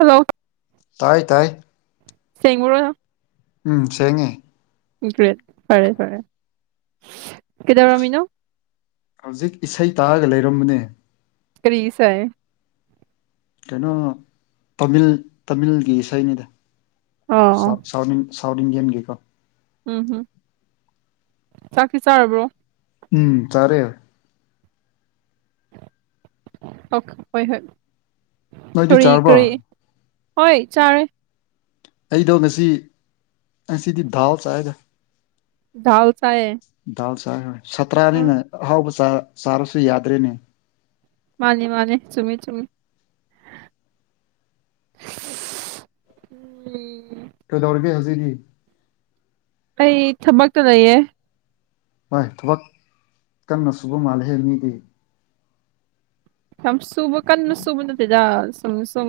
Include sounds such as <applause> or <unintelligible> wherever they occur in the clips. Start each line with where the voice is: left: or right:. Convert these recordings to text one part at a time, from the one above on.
right: hello
left: ꯇꯥꯏ ꯇꯥꯏ
right: ꯁꯦꯡꯕ꯭ꯔꯣꯅ
left: ꯎꯝ ꯁꯦꯡꯉꯦ
right: ꯒ꯭ꯔꯦꯠ ꯐꯔꯦ ꯐꯔꯦ ꯀꯩꯗꯧꯔꯝꯃꯤꯅꯣ
left: ꯍꯧꯖꯤꯛ ꯏꯁꯩ ꯇꯥꯔꯒ ꯂꯩꯔꯝꯕꯅꯦ
right: ꯀꯔꯤ ꯏꯁꯩ
left: ꯀꯩꯅꯣ ꯇꯥꯃꯤꯜ ꯇꯥꯃꯤꯜꯒꯤ ꯏꯁꯩꯅꯤꯗ
right: ꯑꯣ
left: ꯁꯥꯎꯠ ꯁꯥꯎꯠꯏꯟ ꯁꯥꯎꯠ ꯏꯟꯗꯤꯌꯟꯒꯤꯀꯣ
right: ꯎꯝꯍꯝ ꯆꯥꯛꯇꯤ ꯆꯥꯔꯕ꯭ꯔꯣ
left: ꯎꯝ ꯆꯥꯔꯦ
right: ꯑꯣꯛ ꯍꯣꯏ ꯍꯣꯏ
left: ꯅꯣꯏꯗꯤ
right: ꯀꯔꯤ
left: ꯆꯥꯔꯕꯣ
right: ꯀꯔꯤ ꯍꯣꯏ ꯆꯥꯔꯦ
left: ꯑꯩꯗꯣ ꯉꯁꯤ ꯉꯁꯤꯗꯤ ꯗꯥꯜ ꯆꯥꯏꯗ
right: ꯗꯥꯜ ꯆꯥꯏꯌꯦ
left: ꯗꯥꯜ ꯆꯥꯏ ꯍꯣꯏ
right: ꯎꯝ
left: ꯁꯥꯇ꯭ꯔꯥꯅꯤꯅ ꯑꯍꯥꯎꯕ ꯆꯥ ꯆꯥꯔꯁꯨ ꯌꯥꯗ꯭ꯔꯦꯅꯦ
right: ꯃꯥꯅꯤ ꯃꯥꯅꯤ ꯆꯨꯝꯃꯤ ꯆꯨꯝꯃꯤ ꯎꯝ
left: ꯀꯩꯗꯧꯔꯤꯒꯦ ꯍꯧꯖꯤꯛꯗꯤ
right: ꯑꯩ ꯊꯕꯛꯇ ꯂꯩꯌꯦ
left: ꯍꯣꯏ ꯊꯕꯛ ꯀꯟꯅ ꯁꯨꯕ ꯃꯥꯜꯂꯦꯍꯦ ꯃꯤꯗꯤ
right: ꯌꯥꯝ ꯁꯨꯕ ꯀꯟꯅ ꯁꯨꯕ ꯅꯠꯇꯦꯗ ꯁꯨꯝ ꯁꯨꯝ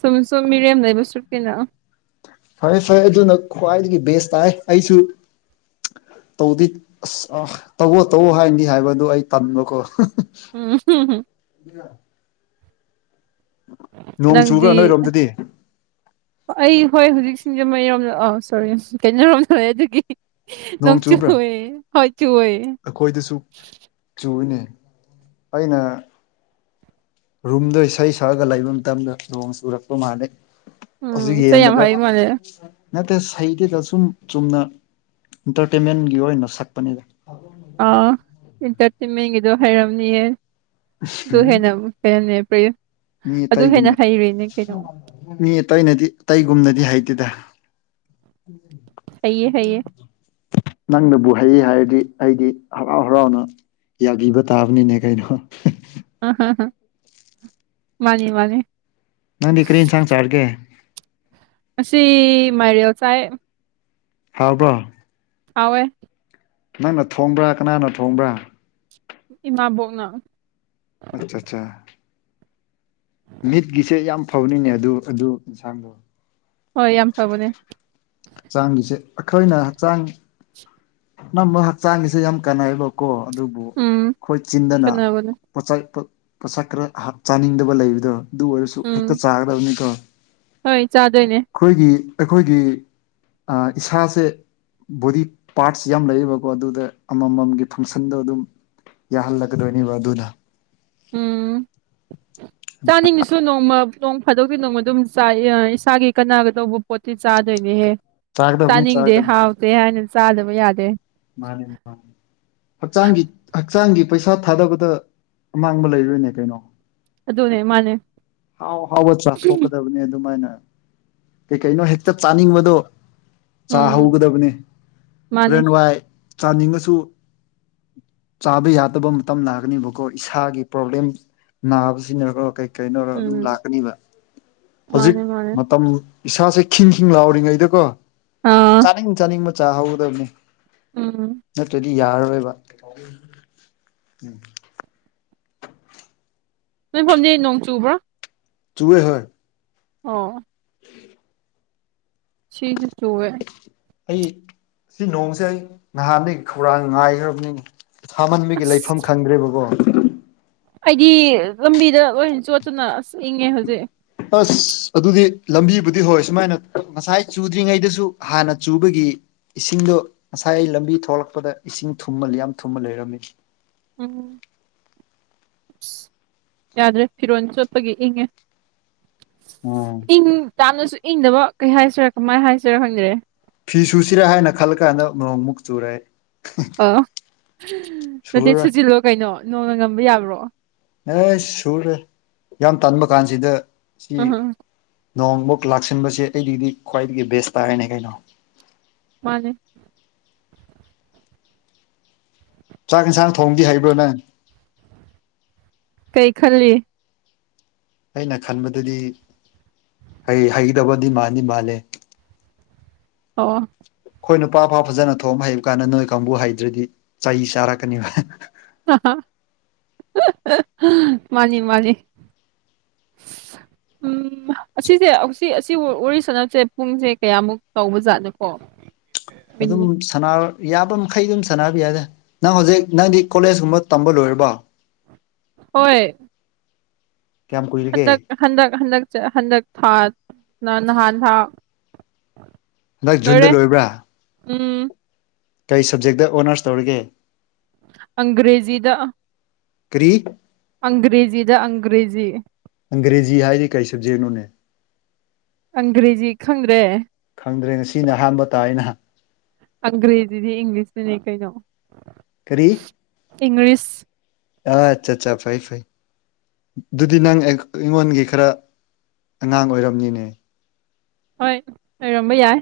right: ꯁꯨꯝ ꯁꯨꯝ ꯃꯤꯔꯦꯝ ꯂꯩꯕ ꯁ꯭ꯔꯨꯛ ꯇꯤꯅ
left: ꯐꯔꯦ ꯐꯔꯦ ꯑꯗꯨꯅ ꯈ꯭ꯋꯥꯏꯗꯒꯤ ꯕꯦꯁ ꯇꯥꯏ ꯑꯩꯁꯨ ꯇꯧꯗꯤ ꯑꯁ ꯑꯥ ꯇꯧꯋꯣ ꯇꯧꯋꯣ ꯍꯥꯏꯅꯤ ꯍꯥꯏꯕ ꯑꯗꯨ ꯑꯩ ꯇꯟꯕꯀꯣ <unintelligible>
right: ꯎꯝ <unintelligible>
left: <unintelligible> ꯅꯣꯡ ꯆꯨꯕ꯭ꯔꯥ
right: ꯅꯪꯗꯤ ꯑꯦ
left: ꯅꯣꯏꯔꯣꯝꯗꯗꯤ
right: ꯑ ꯑꯩ ꯍꯣꯏ ꯍꯨꯖꯤꯛ ꯁꯤꯡꯖꯃꯩ ꯔꯣꯝꯗ ꯑꯥ ꯁꯣꯔꯤ ꯀꯩꯅꯣꯔꯣꯝꯗ ꯂꯩ ꯑꯗꯨꯒꯤ ꯅꯣꯡ ꯆꯨꯋꯦ ꯍꯣꯏ ꯆꯨꯋꯦ
left: ꯑꯈꯣꯏꯗꯁꯨ ꯆꯨꯢꯅꯦ ꯑꯩꯅ ꯔꯨꯝꯗ ꯏꯁꯩ ꯁꯛꯑꯒ ꯂꯩꯕ ꯃꯇꯝꯗ ꯅꯣꯡ ꯆꯨꯔꯛꯄ ꯃꯥꯥꯜꯂꯦ ꯍꯧꯖꯤꯛ
right: ꯎꯝ ꯏꯁꯩ ꯌꯥꯝ
left: ꯌꯦꯡꯕꯗ
right: ꯍꯩ ꯃꯥꯜꯂꯦ
left: ꯅꯠꯇꯦꯁ ꯍꯩꯇꯦꯗ ꯁꯨꯝ ꯆꯨꯝꯅ ꯏꯟꯇꯔꯇꯦꯟꯃꯦꯟꯒꯤ ꯑꯣꯏꯅ ꯁꯛꯄꯅꯤꯗ
right: ꯑꯥ ꯏꯟꯇꯔꯇꯦꯟꯃꯦꯟꯒꯤꯗꯣ ꯍꯩꯔꯝꯅꯤꯌꯦ ꯑꯗꯨ
left: ꯎꯝ
right: ꯍꯦꯟꯅ ꯃꯨ ꯍꯦꯟꯅ ꯄ꯭ꯔꯦꯌꯔ
left: ꯃꯤ
right: ꯑꯗꯨ ꯍꯦꯟꯅ
left: ꯑꯇꯩꯒꯨꯝꯅ
right: ꯍꯩꯔꯤꯅꯦ ꯀꯩꯅꯣ
left: ꯃꯤ ꯑꯇꯩꯅꯗꯤ ꯑꯇꯩꯒꯨꯝꯅꯗꯤ ꯍꯩꯇꯦꯗ
right: ꯍꯩꯌꯦ ꯍꯩꯌꯦ
left: ꯅꯪꯅꯕꯨ ꯍꯩ ꯍꯥꯏꯔꯗꯤ ꯑꯩꯗꯤ ꯍꯔꯥꯎ ꯍꯔꯥꯎꯅ ꯌꯥꯕꯤꯕ ꯇꯥꯕꯅꯤꯅꯦ ꯀꯩꯅꯣ <unintelligible>
right: <unintelligible> ꯃꯥꯅꯤ ꯃꯥꯅꯤ
left: ꯅꯪꯗꯤ ꯀ꯭ꯔꯤ ꯢꯟꯁꯥꯡ ꯆꯥꯔꯒꯦ
right: ꯉꯁꯤ ꯃꯥꯏꯔꯦꯜ ꯆꯥꯏꯌꯦ
left: ꯍꯥꯎꯕ꯭ꯔꯣ
right: ꯍꯥꯎꯋꯦ
left: ꯅꯪꯅ ꯊꯣꯡꯕ꯭ꯔꯥ ꯀꯅꯥꯅ ꯊꯣꯡꯕ꯭ꯔꯥ
right: ꯏꯃꯥꯕꯣꯛꯅ
left: ꯑꯠꯆꯥꯆꯥ ꯃꯤꯠꯀꯤꯁꯦ ꯌꯥꯝ ꯐꯕꯅꯤꯅꯦ ꯑꯗꯨ ꯑꯗꯨ ꯏꯟꯁꯥꯡꯗꯣ
right: ꯍꯣꯏ ꯌꯥꯝ ꯐꯕꯅꯦ
left: ꯆꯥꯡꯒꯤꯁꯦ ꯑꯩꯈꯣꯏꯅ ꯍꯛꯆꯥꯡ ꯅꯝꯃ ꯍꯛꯆꯥꯡꯒꯤꯁꯦ ꯌꯥꯝ ꯀꯥꯟꯅꯩꯑꯕꯀꯣ ꯑꯗꯨꯕꯨ
right: ꯎꯝ
left: ꯑꯈꯣꯏ ꯆꯤꯟꯗꯅ
right: ꯆꯠꯅꯕꯅꯦ
left: ꯄꯣꯠꯆꯩ ꯄꯣꯠ ꯄꯣꯠꯁꯛ ꯈꯔ ꯍꯥꯞ ꯆꯥꯅꯤꯡꯗꯕ ꯂꯩꯕꯗꯨ ꯑꯗꯨ ꯑꯣꯏꯔꯁꯨ ꯍꯦꯛꯇ
right: ꯎꯝ
left: ꯆꯥꯒꯗꯕꯅꯤꯀꯣ
right: ꯍꯣꯏ ꯆꯥꯗꯣꯏꯅꯦ
left: ꯑꯈꯣꯏꯒꯤ ꯑꯩꯈꯣꯏꯒꯤ ꯑꯥ ꯏꯁꯥꯁꯦ ꯕꯣꯗꯤ ꯄꯥꯔꯠꯁ ꯌꯥꯝ ꯂꯩꯌꯤꯕꯀꯣ ꯑꯗꯨꯗ ꯑꯃꯝꯃꯝꯒꯤ ꯐꯪꯁꯟꯗꯣ ꯑꯗꯨꯝ ꯌꯥꯍꯜꯂꯛꯀꯗꯣꯏꯅꯦꯕ ꯑꯗꯨꯅ
right: ꯎꯝ ꯆꯥꯅꯤꯡꯉꯁꯨ ꯅꯣꯡꯃ ꯅꯣꯡ ꯐꯥꯗꯣꯛꯇꯤ ꯅꯣꯡꯃ ꯑꯗꯨꯝ ꯆꯥꯏꯌꯥꯏ ꯏꯁꯥꯒꯤ ꯀꯅꯥꯒꯗꯧꯕ ꯄꯣꯠꯇꯤ ꯆꯥꯗꯣꯏꯅꯦꯍꯦ
left: ꯆꯥꯒꯗꯕꯅꯤ
right: ꯆꯥꯅꯤꯡꯗꯦ
left: ꯆꯥꯒꯗꯕꯅꯤ
right: ꯍꯥꯎꯇꯦ ꯍꯥꯏꯅ ꯆꯥꯗꯕ ꯌꯥꯗꯦ
left: ꯃꯥꯅꯦ ꯃꯥꯅ ꯍꯛꯆꯥꯡꯒꯤ ꯍꯛꯆꯥꯡꯒꯤ ꯄꯩꯁꯥ ꯊꯥꯗꯕꯗ ꯑꯃꯥꯡꯕ ꯂꯩꯔꯣꯏꯅꯦ ꯀꯩꯅꯣ
right: ꯑꯗꯨꯅꯦ ꯃꯥꯅꯦ
left: ꯍꯥꯎ ꯍꯥꯎꯕ ꯆꯥꯊꯣꯛꯀꯗꯕꯅꯦ ꯑꯗꯨꯃꯥꯏꯅ ꯀꯩ ꯀꯩꯅꯣ ꯍꯦꯛꯇ ꯆꯥꯅꯤꯡꯕꯗꯣ
right: ꯎꯝ
left: ꯆꯥꯍꯧꯒꯗꯕꯅꯦ ꯍꯣꯔꯦꯟ
right: ꯃꯥꯅꯦ
left: ꯋꯥꯏ ꯆꯥꯅꯤꯡꯉꯁꯨ ꯆꯥꯕ ꯌꯥꯗꯕ ꯃꯇꯝ ꯂꯥꯛꯀꯅꯤꯕꯀꯣ ꯏꯁꯥꯒꯤ ꯄ꯭ꯔꯣꯕ꯭ꯂꯦꯝ ꯅꯥꯕ ꯁꯤꯅꯀꯣ ꯀꯩ ꯀꯩꯅꯣꯔ ꯑꯗꯨꯝ
right: ꯎꯝ
left: ꯂꯥꯛꯀꯅꯤꯕ ꯍꯧꯖꯤꯛ
right: ꯃꯥꯅꯦ ꯃꯥꯅꯦ
left: ꯃꯇꯝ ꯏꯁꯥꯁꯦ ꯈꯤꯡ ꯈꯤꯡ ꯂꯥꯎꯔꯤꯉꯩꯗꯀꯣ
right: ꯎꯝ
left: ꯆꯥꯅꯤꯡ ꯆꯥꯅꯤꯡꯕ ꯆꯥ ꯍꯧꯒꯗꯕꯅꯦ
right: ꯎꯝ
left: ꯅꯠꯇ꯭ꯔꯗꯤ ꯌꯥꯔꯔꯣꯏꯕ <unintelligible> ꯎꯝ
right: ꯅꯣꯏꯐꯝꯖꯤ ꯅꯣꯡ ꯆꯨꯕ꯭ꯔꯥ
left: ꯆꯨꯋꯦ ꯍꯣꯏ
right: ꯑꯣ
left: <unintelligible>
right: ꯁꯤꯁꯨ ꯆꯨꯋꯦ
left: ꯑꯩ ꯁꯤ ꯅꯣꯡꯁꯦ ꯑꯩ ꯅꯍꯥꯟꯗꯒꯤ ꯈꯧꯔꯥꯡꯅ ꯉꯥꯏꯈ꯭ꯔꯝꯅꯤꯅꯦ ꯁꯥꯃꯟꯕꯒꯤ ꯂꯩꯐꯝ
right: ꯑꯁ
left: ꯈꯪꯗ꯭ꯔꯦꯕꯀꯣ
right: ꯑꯩꯗꯤ ꯂꯝꯕꯤꯗ ꯂꯣꯏ ꯆꯣꯠꯇꯅ ꯑꯁ ꯏꯪꯉꯦ ꯍꯧꯖꯤꯛ
left: ꯑꯁ ꯑꯗꯨꯗꯤ ꯂꯝꯕꯤꯕꯨꯗꯤ ꯍꯣꯏ ꯁꯨꯃꯥꯏꯅ ꯉꯁꯥꯏ ꯆꯨꯗ꯭ꯔꯤꯉꯩꯗꯁꯨ ꯍꯥꯟꯅ ꯆꯨꯕꯒꯤ ꯏꯁꯤꯡꯗꯣ ꯉꯁꯥꯏ ꯂꯝꯕꯤ ꯊꯣꯂꯛꯄꯗ ꯏꯁꯤꯡ ꯊꯨꯝꯃ ꯌꯥꯝ ꯊꯨꯝꯃ ꯂꯩꯔꯝꯃꯤ
right: ꯎꯝ <unintelligible> ꯌꯥꯗ꯭ꯔꯦ ꯐꯤꯔꯣꯜ ꯆꯣꯠꯄꯒꯤ ꯏꯪꯉꯦ
left: ꯎꯝ
right: ꯏꯪ ꯇꯥꯅꯁꯨ ꯏꯪꯗꯕ ꯀꯩ ꯍꯥꯏꯁꯤꯔꯥ ꯀꯃꯥꯏ ꯍꯥꯏꯁꯤꯔꯥ ꯈꯪꯗꯔꯦ
left: ꯐꯤ ꯁꯨꯁꯤꯔꯥ ꯍꯥꯏꯅ ꯈꯜꯂ ꯀꯥꯟꯗ ꯅꯣꯡꯃꯨꯛ ꯆꯨꯔꯦ <unintelligible>
right: ꯑꯣ ꯅꯠꯇꯦ
left: ꯁꯨꯔꯔꯣꯏ
right: ꯁꯨꯖꯤꯜꯂꯣ ꯀꯩꯅꯣ ꯅꯣꯡꯅ ꯉꯝꯕ ꯌꯥꯕ꯭ꯔꯣ
left: ꯑꯦꯁ ꯁꯨꯔꯦ ꯌꯥꯝ ꯇꯟꯕ ꯀꯥꯟꯁꯤꯗ ꯁꯤ
right: ꯑꯍ
left: ꯅꯣꯡꯃꯨꯛ ꯂꯥꯛꯁꯤꯟꯕꯁꯦ ꯑꯩꯒꯤꯗꯤ ꯈ꯭ꯋꯥꯏꯗꯒꯤ ꯕꯦꯁ ꯇꯥꯔꯦꯅꯦ ꯀꯩꯅꯣ
right: ꯃꯥꯅꯦ
left: ꯆꯥꯛ ꯏꯟꯁꯥꯡ ꯊꯣꯡꯕꯗꯤ ꯍꯩꯕ꯭ꯔꯣ ꯅꯪ
right: ꯀꯩ ꯈꯜꯂꯤ
left: ꯑꯩꯅ ꯈꯟꯕꯗꯗꯤ ꯑꯩ ꯍꯩꯒꯗꯧꯕꯗꯤ ꯃꯥꯟꯗꯤ ꯃꯥꯟꯂꯦ
right: ꯑꯣ
left: ꯈꯣꯏ ꯅꯨꯄꯥ ꯐꯥꯎ ꯐꯖꯅ ꯊꯣꯡꯕ ꯍꯩꯕ ꯀꯥꯟꯗ ꯅꯣꯏ ꯀꯥꯡꯕꯨ ꯍꯩꯇ꯭ꯔꯗꯤ ꯆꯩ ꯆꯥꯔꯛꯀꯅꯤꯕ
right: <unintelligible> ꯃꯥꯅꯤ ꯃꯥꯅꯤ
left: <inaudible>
right: ꯎꯝ ꯑꯁꯤꯁꯦ ꯍꯧꯁꯤ ꯑꯁꯤ ꯋꯥꯔꯤ ꯁꯥꯟꯅꯕꯁꯦ ꯄꯨꯡꯁꯦ ꯀꯌꯥꯃꯨꯛ ꯇꯧꯕ ꯖꯥꯠꯅꯣꯀꯣ
left: ꯑꯗꯨꯝ ꯁꯥꯟꯅꯕ ꯌꯥꯕ ꯃꯈꯩ ꯑꯗꯨꯝ ꯁꯥꯟꯅꯕ ꯌꯥꯏꯗ ꯅꯪ ꯍꯧꯖꯤꯛ ꯅꯪꯗꯤ ꯀꯣꯂꯦꯖꯀꯨꯝꯕ ꯇꯝꯕ ꯂꯣꯏꯔꯕꯣ <inaudible>
right: ꯍꯣꯏ
left: ꯀꯌꯥꯝ ꯀꯨꯏꯔꯒꯦ
right: ꯍꯟꯗꯛ ꯍꯟꯗꯛ ꯍꯟꯗꯛ ꯆ ꯍꯟꯗꯛ ꯊꯥ ꯅ ꯅꯍꯥꯟ ꯊꯥ
left: ꯍꯟꯗꯛ ꯖꯨꯟꯗ
right: ꯂꯣꯏꯔꯦ
left: ꯂꯣꯏꯕ꯭ꯔꯥ
right: ꯎꯝ
left: ꯀꯩ ꯁꯕꯖꯦꯛꯇ ꯑꯣꯅꯔꯁ ꯇꯧꯔꯤꯒꯦ
right: ꯑꯪꯒ꯭ꯔꯦꯖꯤꯗ
left: ꯀꯔꯤ
right: ꯑꯪꯒ꯭ꯔꯦꯖꯤꯗ ꯑꯪꯒ꯭ꯔꯦꯖꯤ
left: ꯑꯪꯒ꯭ꯔꯦꯖꯤ ꯍꯥꯏꯗꯤ ꯀꯩ ꯁꯕꯖꯦꯛꯅꯣꯅꯦ
right: ꯑꯪꯒ꯭ꯔꯦꯖꯤ ꯈꯪꯗ꯭ꯔꯦ
left: ꯈꯪꯗ꯭ꯔꯦ ꯉꯁꯤꯅ ꯑꯍꯥꯟꯕ ꯇꯥꯏꯅꯥ
right: ꯑꯪꯒ꯭ꯔꯦꯖꯤꯗꯤ ꯏꯪꯂꯤꯁꯅꯤꯅꯦ ꯀꯩꯅꯣ
left: ꯀꯔꯤ
right: ꯏꯪꯂꯤꯁ
left: ꯑꯥ ꯑꯠꯆꯥ ꯆꯥ ꯐꯩ ꯐꯩ ꯑꯗꯨꯗꯤ ꯅꯪ ꯑꯩ ꯑꯩꯉꯣꯟꯒꯤ ꯈꯔ ꯑꯉꯥꯡ ꯑꯣꯏꯔꯝꯅꯤꯅꯦ
right: ꯍꯣꯏ ꯑꯣꯏꯔꯝꯕ ꯌꯥꯏ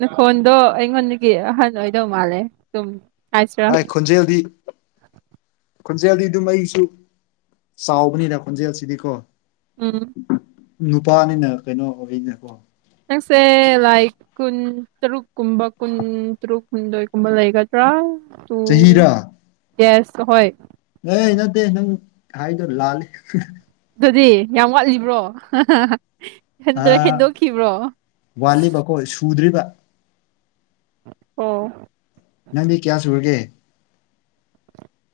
right: ꯅꯈꯣꯟꯗꯣ ꯑꯩꯉꯣꯟꯗꯒꯤ ꯑꯍꯟ ꯑꯣꯏꯗꯧ ꯃꯥꯜꯂꯦ ꯍꯥꯏꯁꯤꯔꯥ
left: ꯑꯩ ꯈꯣꯟꯖꯦꯜꯗꯤ ꯈꯣꯟꯖꯦꯜꯗꯤ ꯗꯨꯝ ꯑꯩꯁꯨ ꯆꯥꯎꯕꯅꯤꯅ ꯈꯣꯟꯖꯦꯜꯁꯤꯗꯤꯀꯣ
right: ꯎꯝ
left: ꯅꯨꯄꯥꯅꯤꯅ ꯀꯩꯅꯣ ꯑꯣꯏꯅꯦꯀꯣ
right: ꯅꯪꯁꯦ ꯂꯥꯏꯛ ꯀꯨꯟ ꯇꯔꯨꯛ ꯀꯨꯝꯕ ꯀꯨꯟ ꯇꯔꯨꯛ ꯍꯨꯝꯗꯣꯏꯒꯨꯝꯕ ꯂꯩꯒꯗ꯭ꯔꯥ ꯎꯝ
left: ꯆꯍꯤꯔꯥ
right: ꯌꯦꯁ ꯍꯣꯏ
left: <unintelligible> ꯅꯠꯇꯦ ꯅꯪ ꯍꯥꯏꯗꯣ ꯂꯥꯜꯂꯤ
right: ꯗꯨꯗꯤ ꯌꯥꯝ ꯋꯥꯠꯂꯤꯕ꯭ꯔꯣ <unintelligible> ꯑꯗꯨꯗꯨꯒ ꯍꯦꯟꯗꯣꯛꯈꯤꯕ꯭ꯔꯣ
left: ꯍꯣꯏ ꯁꯨꯗ꯭ꯔꯤꯕꯥ
right: ꯑꯣ
left: ꯅꯪꯗꯤ ꯀꯌꯥ ꯁꯨꯔꯒꯦ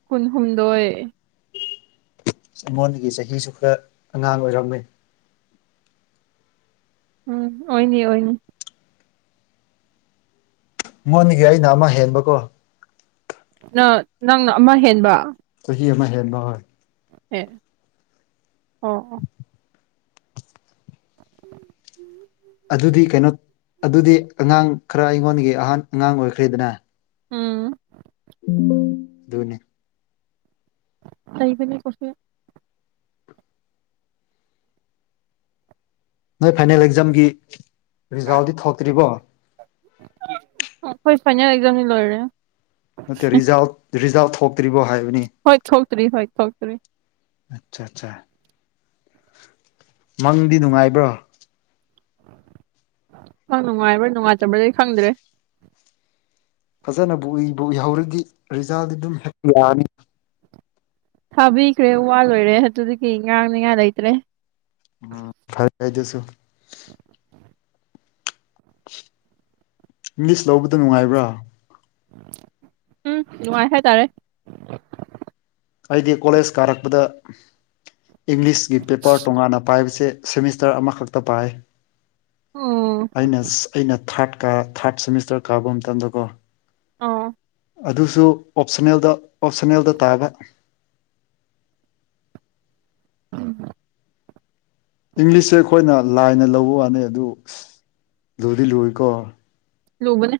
right: ꯀꯨꯟꯍꯨꯝꯗꯣꯏ
left: ꯑꯩꯉꯣꯟꯗꯒꯤ ꯆꯍꯤꯁꯨ ꯈꯔ ꯑꯉꯥꯡ ꯑꯣꯏꯔꯝꯃꯦ
right: ꯎꯝ ꯑꯣꯏꯅꯤ ꯑꯣꯏꯅꯤ
left: ꯅꯉꯣꯟꯗꯒꯤ ꯑꯩꯅ ꯑꯃ ꯍꯦꯟꯕꯀꯣ
right: ꯅꯪ ꯅꯪꯅ ꯑꯃ ꯍꯦꯟꯕ
left: ꯆꯍꯤ ꯑꯃ ꯍꯦꯟꯕ ꯍꯣꯏ
right: ꯑꯦ ꯑꯣ ꯑꯣ
left: ꯑꯗꯨꯗꯤ ꯀꯩꯅꯣ ꯑꯗꯨꯗꯤ ꯑꯉꯥꯡ ꯈꯔ ꯑꯩꯉꯣꯟꯒꯤ ꯑꯍꯥꯟ ꯑꯉꯥꯡ ꯑꯣꯏꯈ꯭ꯔꯦꯗꯅ
right: ꯎꯝ
left: ꯗꯨꯅꯤ
right: <unintelligible>
left: ꯅꯣꯏ ꯐꯥꯏꯅꯦꯜ ꯑꯦꯛꯖꯥꯝꯒꯤ ꯔꯤꯖꯥꯜꯗꯤ ꯊꯣꯛꯇ꯭ꯔꯤꯕꯣ
right: ꯑꯈꯣꯏ ꯐꯥꯏꯅꯦꯜ ꯑꯦꯛꯖꯥꯝꯗꯤ ꯂꯣꯏꯔꯦ
left: ꯅꯠꯇꯦ ꯔꯤꯖꯜ ꯔꯤꯖꯥꯜꯠ ꯊꯣꯛꯇ꯭ꯔꯤꯕꯣ ꯍꯥꯏꯕꯅꯤ
right: ꯍꯣꯏ ꯊꯣꯛꯇ꯭ꯔꯤ ꯍꯣꯏ ꯊꯣꯛꯇ꯭ꯔꯤ
left: ꯑꯆꯥ ꯑꯆꯥ ꯃꯪꯗꯤ ꯅꯨꯡꯉꯥꯏꯕ꯭ꯔꯣ
right: ꯃꯪ ꯅꯨꯡꯉꯥꯏꯕ꯭ꯔꯥ ꯅꯨꯡꯉꯥꯏꯇꯕ꯭ꯔꯗꯤ ꯈꯪꯗ꯭ꯔꯦ
left: ꯐꯖꯟꯅꯕꯨꯏ ꯏꯕꯨ ꯏꯍꯧꯔꯗꯤ ꯔꯤꯖꯥꯜꯗꯤ ꯑꯗꯨꯝ ꯍꯦꯛ ꯌꯥꯔꯅꯤ
right: ꯊꯥꯕꯤꯈ꯭ꯔꯦ ꯋꯥ ꯂꯣꯏꯔꯦ ꯑꯗꯨꯗꯒꯤ ꯉꯥꯡꯅꯤꯉꯥꯏ ꯂꯩꯇ꯭ꯔꯦ
left: ꯎꯝ ꯐꯔ ꯍꯥꯏꯗꯨꯁꯨ ꯥꯃꯤꯁ ꯂꯧꯕꯗꯨ ꯅꯨꯡꯉꯥꯏꯕ꯭ꯔꯥ
right: ꯎꯝ ꯅꯨꯡꯉꯥꯏ ꯍꯥꯏꯇꯥꯔꯦ
left: ꯑꯩꯗꯤ ꯀꯣꯂꯦꯖ ꯀꯥꯔꯛꯄꯗ ꯏꯪꯂꯤꯁꯀꯤ ꯄꯦꯄ꯭ꯔ ꯇꯣꯉꯥꯟꯅ ꯄꯥꯏꯕꯁꯦ ꯁꯦꯃꯤꯁꯇ꯭ꯔ ꯑꯃꯈꯛꯇ ꯄꯥꯏ
right: ꯎꯝ
left: ꯑꯩꯅ ꯑꯩꯅ ꯊꯥꯔꯠ ꯀꯥ ꯊꯥꯔꯠ ꯁꯦꯃꯤꯁꯇ꯭ꯔ ꯀꯥꯕ ꯃꯇꯝꯗꯀꯣ
right: ꯑꯥ
left: ꯑꯗꯨꯁꯨ ꯑꯣꯞꯁꯟꯅꯜꯗ ꯑꯣꯞꯁꯟꯅꯦꯜꯗ ꯇꯥꯕ
right: ꯎꯝ
left: ꯏꯪꯂꯤꯁꯁꯦ ꯑꯈꯣꯏꯅ ꯂꯥꯏꯅ ꯂꯧꯕ ꯋꯥꯅꯤ ꯑꯗꯨ ꯂꯨꯗꯤ ꯂꯨꯏꯀꯣ
right: ꯂꯨꯕꯅꯦ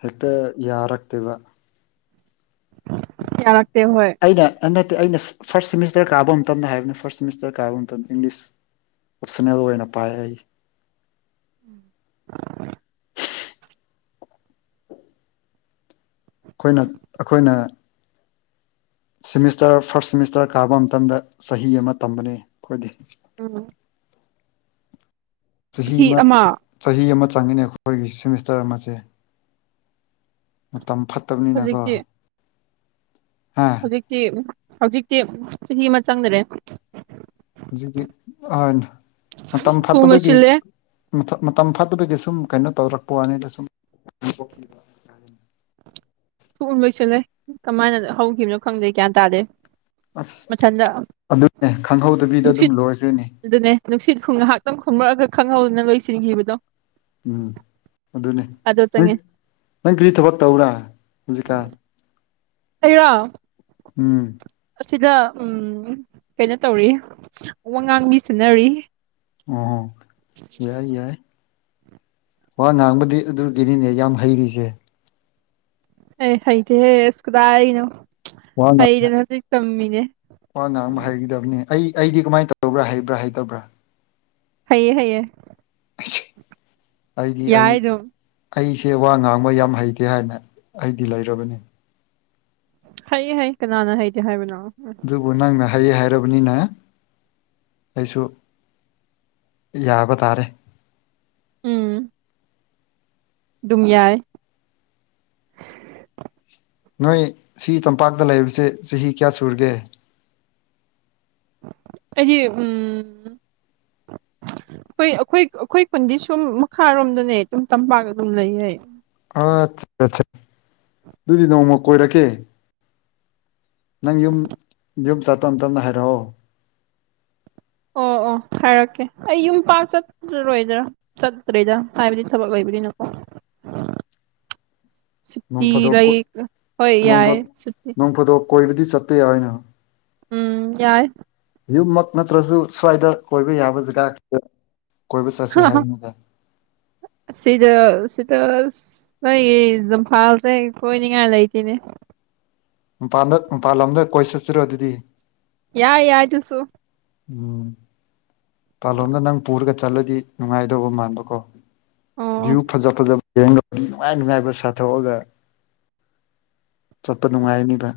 left: ꯍꯦꯛꯇ ꯌꯥꯔꯛꯇꯦꯕ
right: ꯌꯥꯔꯛꯇꯦ ꯍꯣꯏ
left: ꯑꯩꯅ ꯅꯠꯇꯦ ꯑꯩꯅ ꯐꯥꯔꯁꯠ ꯁꯦꯃꯤꯁꯇꯔ ꯀꯥꯕ ꯃꯇꯝꯗ ꯍꯥꯏꯕꯅꯤ ꯐꯥꯔꯠ ꯁꯦꯃꯤꯁꯇꯔ ꯀꯥꯕ ꯃꯇꯝꯗ ꯏꯪꯂꯤꯁ ꯑꯣꯞꯁꯅꯦꯜ ꯑꯣꯏꯅ ꯄꯥꯏ ꯑꯩ
right: <unintelligible>
left: ꯑꯈꯣꯏꯅ ꯑꯩꯈꯣꯏꯅ ꯁꯤꯃꯤꯁꯇ꯭ꯔ ꯐꯥꯔꯁꯠ ꯁꯤꯃꯤꯁꯇ꯭ꯔ ꯀꯥꯕ ꯃꯇꯝꯗ ꯆꯍꯤ ꯑꯃ ꯇꯝꯕꯅꯦ ꯈꯣꯏꯗꯤ
right: ꯎꯝ
left: ꯆꯍꯤ ꯑꯃ ꯆꯍꯤ ꯑꯃ ꯆꯪꯉꯤꯅꯤ ꯑꯈꯣꯏꯒꯤ ꯁꯦꯃꯤꯁꯇꯔ ꯑꯃꯁꯦ ꯃꯇꯝ ꯐꯠꯇꯕꯅꯤꯅꯀꯣ
right: ꯍꯧꯖꯤꯛꯇꯤ
left: ꯍꯥ
right: ꯍꯧꯖꯤꯛꯇꯤ ꯍꯧꯖꯤꯛꯇꯤ ꯆꯍꯤ ꯑꯃ ꯆꯪꯗꯔꯦ
left: ꯍꯧꯖꯤꯛꯀꯤ ꯑ ꯃꯇꯝ
right: ꯊꯨ
left: ꯐꯠꯇꯕꯒꯤ
right: ꯂꯣꯏꯁꯤꯜꯂꯦ
left: ꯃꯥ ꯃꯇꯝ ꯐꯥꯠꯇꯕꯒꯤ ꯁꯨꯝ ꯀꯩꯅꯣ ꯇꯧꯔꯛꯄ ꯋꯥꯅꯤꯗ ꯁꯨꯝ
right: ꯊꯣꯡ ꯂꯣꯏꯁꯜꯂꯦ ꯀꯃꯥꯏꯅ ꯍꯧꯈꯤꯕꯅꯣ ꯈꯪꯗꯦ ꯒ꯭ꯌꯥꯟ ꯇꯥꯗꯦ
left: ꯑꯁ
right: ꯃꯊꯟꯗ
left: ꯑꯗꯨꯅꯦ ꯈꯪꯍꯧꯗꯕꯤꯗ ꯑꯗꯨꯝ
right: ꯅꯨꯡꯁꯤꯠ
left: ꯂꯣꯏꯈ꯭ꯔꯦꯅꯦ
right: ꯑꯗꯨꯅꯦ ꯅꯨꯡꯁꯤꯠ ꯍꯨꯝ ꯉꯥꯏꯍꯥꯛꯇꯪ ꯈꯨꯝꯔꯛꯑꯒ ꯈꯪꯍꯧꯗꯅ ꯂꯣꯏꯁꯤꯟꯈꯤꯕꯗꯣ
left: ꯎꯝ ꯑꯗꯨꯅꯦ
right: ꯑꯗꯣ
left: ꯅꯪ
right: ꯆꯪꯉꯦ
left: ꯅꯪ ꯀꯔꯤ ꯊꯕꯛ ꯇꯧꯕꯔꯥ ꯍꯧꯖꯤꯛꯀꯥꯟ
right: ꯑꯩꯔꯣ
left: ꯎꯝ
right: ꯑꯁꯤꯗ ꯎꯝ ꯀꯩꯅꯣ ꯇꯧꯔꯤ ꯋꯥ ꯉꯥꯡꯕꯤ ꯁꯟꯅꯔꯤ
left: ꯑꯥ ꯌꯥꯏꯌꯥꯏ ꯋꯥ ꯉꯥꯡꯕꯗꯤ ꯑꯗꯨꯒꯤꯅꯤꯅꯦ ꯌꯥꯝ ꯍꯩꯔꯤꯁꯦ
right: ꯑꯩ ꯍꯩꯇꯦꯍꯦ ꯑꯁ ꯀꯗꯥꯏꯅꯣ
left: ꯋꯥ
right: ꯍꯩꯗꯅ ꯍꯧꯖꯤꯛ ꯇꯝꯃꯤꯅꯦ
left: ꯋꯥ ꯉꯥꯡꯕ ꯍꯩꯒꯗꯕꯅꯤ ꯑꯩ ꯑꯩꯗꯤ ꯀꯃꯥꯏꯅ ꯇꯧꯕ꯭ꯔꯥ ꯍꯩꯕ꯭ꯔꯥ ꯍꯩꯇꯕ꯭ꯔꯥ
right: ꯍꯩꯌꯦ ꯍꯩꯌꯦ
left: ꯑꯩꯗꯤ ꯑꯩ
right: ꯌꯥꯏ ꯑꯗꯨꯝ
left: ꯑꯩꯁꯦ ꯋꯥ ꯉꯥꯡꯕ ꯌꯥꯝ ꯍꯩꯇꯦ ꯍꯥꯏꯅ ꯑꯩꯗꯤ ꯂꯩꯔꯕꯅꯤ
right: ꯍꯩꯌꯦ ꯍꯩ ꯀꯅꯥꯅ ꯍꯩꯇꯦ ꯍꯥꯏꯕꯅꯣ
left: ꯑꯗꯨꯕꯨ ꯅꯪꯅ ꯍꯩꯌꯦ ꯍꯥꯏꯔꯕꯅꯤꯅ ꯑꯩꯁꯨ ꯌꯥꯕ ꯇꯥꯔꯦ
right: ꯎꯝ ꯗꯨꯝ ꯌꯥꯥꯏ
left: ꯅꯣꯏ ꯁꯤ ꯇꯝꯄꯥꯛꯇ ꯂꯩꯕꯁꯦ ꯆꯍꯤ ꯀꯌꯥ ꯁꯨꯔꯒꯦ
right: ꯑꯩꯗꯤ ꯎꯝ ꯈꯣꯏ ꯑꯩꯈꯣꯏ ꯑꯩꯈꯣꯏ ꯄꯟꯗꯤ ꯁꯨꯝ ꯃꯈꯥꯔꯣꯝꯗꯅꯦ ꯇꯨꯝ ꯇꯝꯄꯥꯛ ꯑꯗꯨꯝ ꯂꯩꯌꯦ
left: ꯑꯥꯠ ꯆꯠ ꯆꯠ ꯑꯗꯨꯗꯤ ꯅꯣꯡꯃ ꯀꯣꯏꯔꯛꯀꯦ ꯅꯪ ꯌꯨꯝ ꯌꯨꯝ ꯆꯠꯄ ꯃꯇꯝꯗ ꯍꯥꯏꯔꯛꯑꯣ
right: ꯑꯣ ꯑꯣ ꯍꯥꯏꯔꯛꯀꯦ ꯑꯩ ꯌꯨꯝ ꯄꯥꯛ ꯆꯠꯂꯔꯣꯏꯗ꯭ꯔꯥ ꯆꯠꯇ꯭ꯔꯦꯗ ꯍꯥꯏꯕꯗꯤ ꯊꯕꯛ ꯂꯩꯕꯗꯤ ꯅꯀꯣ
left: <inaudible>
right: ꯁꯨꯇꯤ
left: ꯅꯣꯡꯐꯥꯗꯣꯛ
right: ꯂꯩ
left: ꯀꯣꯏ
right: ꯍꯣꯏ
left: ꯅꯣꯡꯐꯥ
right: ꯌꯥꯏ ꯁꯨꯇꯤ
left: ꯅꯣꯡꯐꯥꯗꯣꯛ ꯀꯣꯏꯕꯗꯤ ꯆꯠꯄ ꯌꯥꯏꯅ
right: ꯎꯝ ꯌꯥꯏ
left: ꯌꯨꯝꯃꯛ ꯅꯠꯇ꯭ꯔꯁꯨ ꯁ꯭ꯋꯥꯏꯗ ꯀꯣꯏꯕ ꯌꯥꯕ ꯖꯒꯥꯗ ꯀꯣꯏꯕ ꯆꯠꯁꯤ ꯍꯥꯏꯕꯅꯤꯗ
right: ꯁꯤꯗ ꯁꯤꯗꯁ ꯅꯣꯏꯒꯤ ꯖꯝꯐꯥꯜꯁꯦ ꯀꯣꯏꯅꯤꯡꯉꯥꯏ ꯂꯩꯇꯦꯅꯦ
left: ꯃꯄꯥꯟꯗ ꯃꯄꯥꯟ ꯂꯣꯝꯗ ꯀꯣꯏ ꯆꯠꯁꯤꯔꯣ ꯑꯗꯨꯗꯤ
right: ꯌꯥꯏ ꯌꯥꯏ ꯗꯨꯁꯨ
left: ꯎꯝ ꯄꯥꯂꯣꯝꯗ ꯅꯪ ꯄꯨꯔꯒ ꯆꯠꯂꯗꯤ ꯅꯨꯡꯉꯥꯏꯗꯧꯕ ꯃꯥꯟꯕꯀꯣ
right: ꯑꯣ
left: ꯚ꯭ꯌꯨ ꯐꯖ ꯐꯖꯕ ꯌꯦꯡꯒꯗꯤ ꯅꯨꯡꯉꯥꯏ ꯅꯨꯡꯉꯥꯏꯕ ꯁꯥꯊꯣꯛꯑꯒ ꯆꯠꯄ ꯅꯨꯡꯉꯥꯏꯅꯤꯕ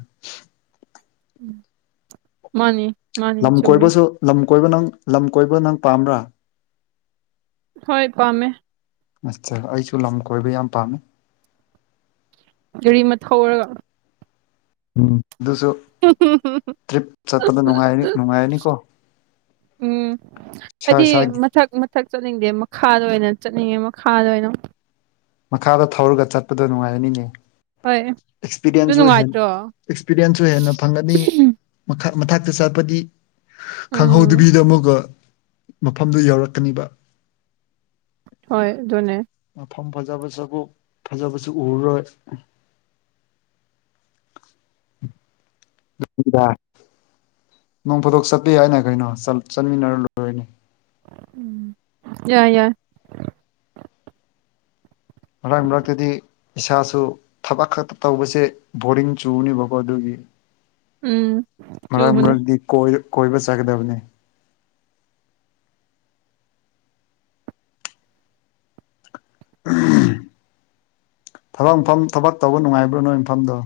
right: ꯃꯥꯅꯤ ꯃꯥꯅꯤ
left: ꯂꯝ
right: ꯆꯨꯝꯃꯤ
left: ꯀꯣꯏꯕꯁꯨ ꯂꯝ ꯀꯣꯏꯕ ꯅꯪ ꯂꯝ ꯀꯣꯏꯕ ꯅꯪ ꯄꯥꯝꯕ꯭ꯔꯥ
right: ꯍꯣꯏ ꯄꯥꯝꯃꯦ
left: ꯑꯠꯆꯥ ꯑꯩꯁꯨ ꯂꯝ ꯀꯣꯏꯕ ꯌꯥꯝ ꯄꯥꯝꯃꯦ
right: ꯒꯥꯔꯤ ꯑꯃ ꯊꯧꯔꯒ
left: ꯎꯝ ꯑꯗꯨꯁꯨ ꯇ꯭ꯔꯤꯞ ꯆꯠꯄꯗ ꯅꯨꯡꯉꯥꯏꯔꯤ ꯅꯨꯡꯉꯥꯏꯔꯅꯤꯀꯣ
right: ꯎꯝ
left: ꯏꯁꯥ
right: ꯑꯗꯤ
left: ꯏꯁꯥꯒꯤ
right: ꯃ ꯊꯛ ꯆꯠꯅꯤꯡꯗꯦ ꯃꯈꯥꯗ ꯑꯣꯏꯅ ꯆꯠꯅꯤꯡꯉꯦ ꯃꯈꯥꯗ ꯑꯣꯏꯅ
left: ꯃꯈꯥꯗ ꯊꯧꯔꯒ ꯆꯠꯄꯗꯣ ꯅꯨꯡꯉꯥꯏꯔꯅꯤꯅꯦ
right: ꯍꯣꯏ ꯑꯗꯨ
left: ꯑꯦꯛꯁꯄꯤꯔꯤꯌꯦꯟꯁꯁꯨ ꯍꯦꯟ
right: ꯅꯨꯡꯉꯥꯏꯇ꯭ꯔꯣ
left: ꯑꯦꯛꯁꯄꯤꯔꯤꯌꯦꯟꯁꯁꯨ ꯍꯦꯟꯅ ꯐꯪꯒꯅꯤ ꯃꯈ ꯃꯊꯛꯇ ꯆꯠꯄꯗꯤ
right: ꯎꯝ
left: ꯈꯪꯍꯧꯗꯕꯤꯗ ꯑꯃꯨꯛꯀ ꯃꯐꯝꯗꯨ ꯌꯧꯔꯛꯀꯅꯤꯕ
right: ꯍꯣꯏ ꯑꯗꯨꯅꯦ
left: ꯃꯐꯝ ꯐꯖꯕ ꯁꯨꯒꯨ ꯐꯖꯕꯁꯨ ꯎꯔꯔꯣꯏ <unintelligible> ꯅꯣꯡ ꯐꯥꯗꯣꯛ ꯆꯠꯄ ꯌꯥꯏꯅ ꯀꯩꯅꯣ ꯆꯜ ꯆꯠꯃꯤꯟꯅꯔꯨ ꯂꯣꯏꯔꯦꯅꯦ
right: ꯎꯝ ꯌꯥꯏ ꯌꯥꯏ
left: ꯃꯔꯛ ꯃꯔꯛ ꯇꯗꯤ ꯏꯁꯥꯁꯨ ꯊꯕꯛ ꯈꯛꯇ ꯇꯧꯕꯁꯦ ꯕꯣꯔꯤꯡ ꯆꯨꯅꯤꯕꯀꯣ ꯑꯗꯨꯒꯤ
right: ꯎꯝ
left: ꯃꯔꯛ
right: ꯆꯨꯕꯅꯦ
left: ꯃꯔꯛꯗꯤ ꯀꯣꯏ ꯀꯣꯏꯕ ꯆꯠꯒꯗꯧꯕꯅꯦ ꯎꯝ ꯊꯕꯛ ꯃꯐꯝ ꯊꯕꯛ ꯇꯧꯕ ꯅꯨꯡꯉꯥꯏꯕ꯭ꯔꯣ ꯅꯣꯏ ꯃꯐꯝꯗꯣ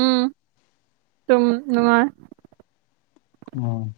right: ꯎꯝ ꯇꯨꯝ ꯅꯨꯡꯉꯥꯏ
left: ꯑꯣ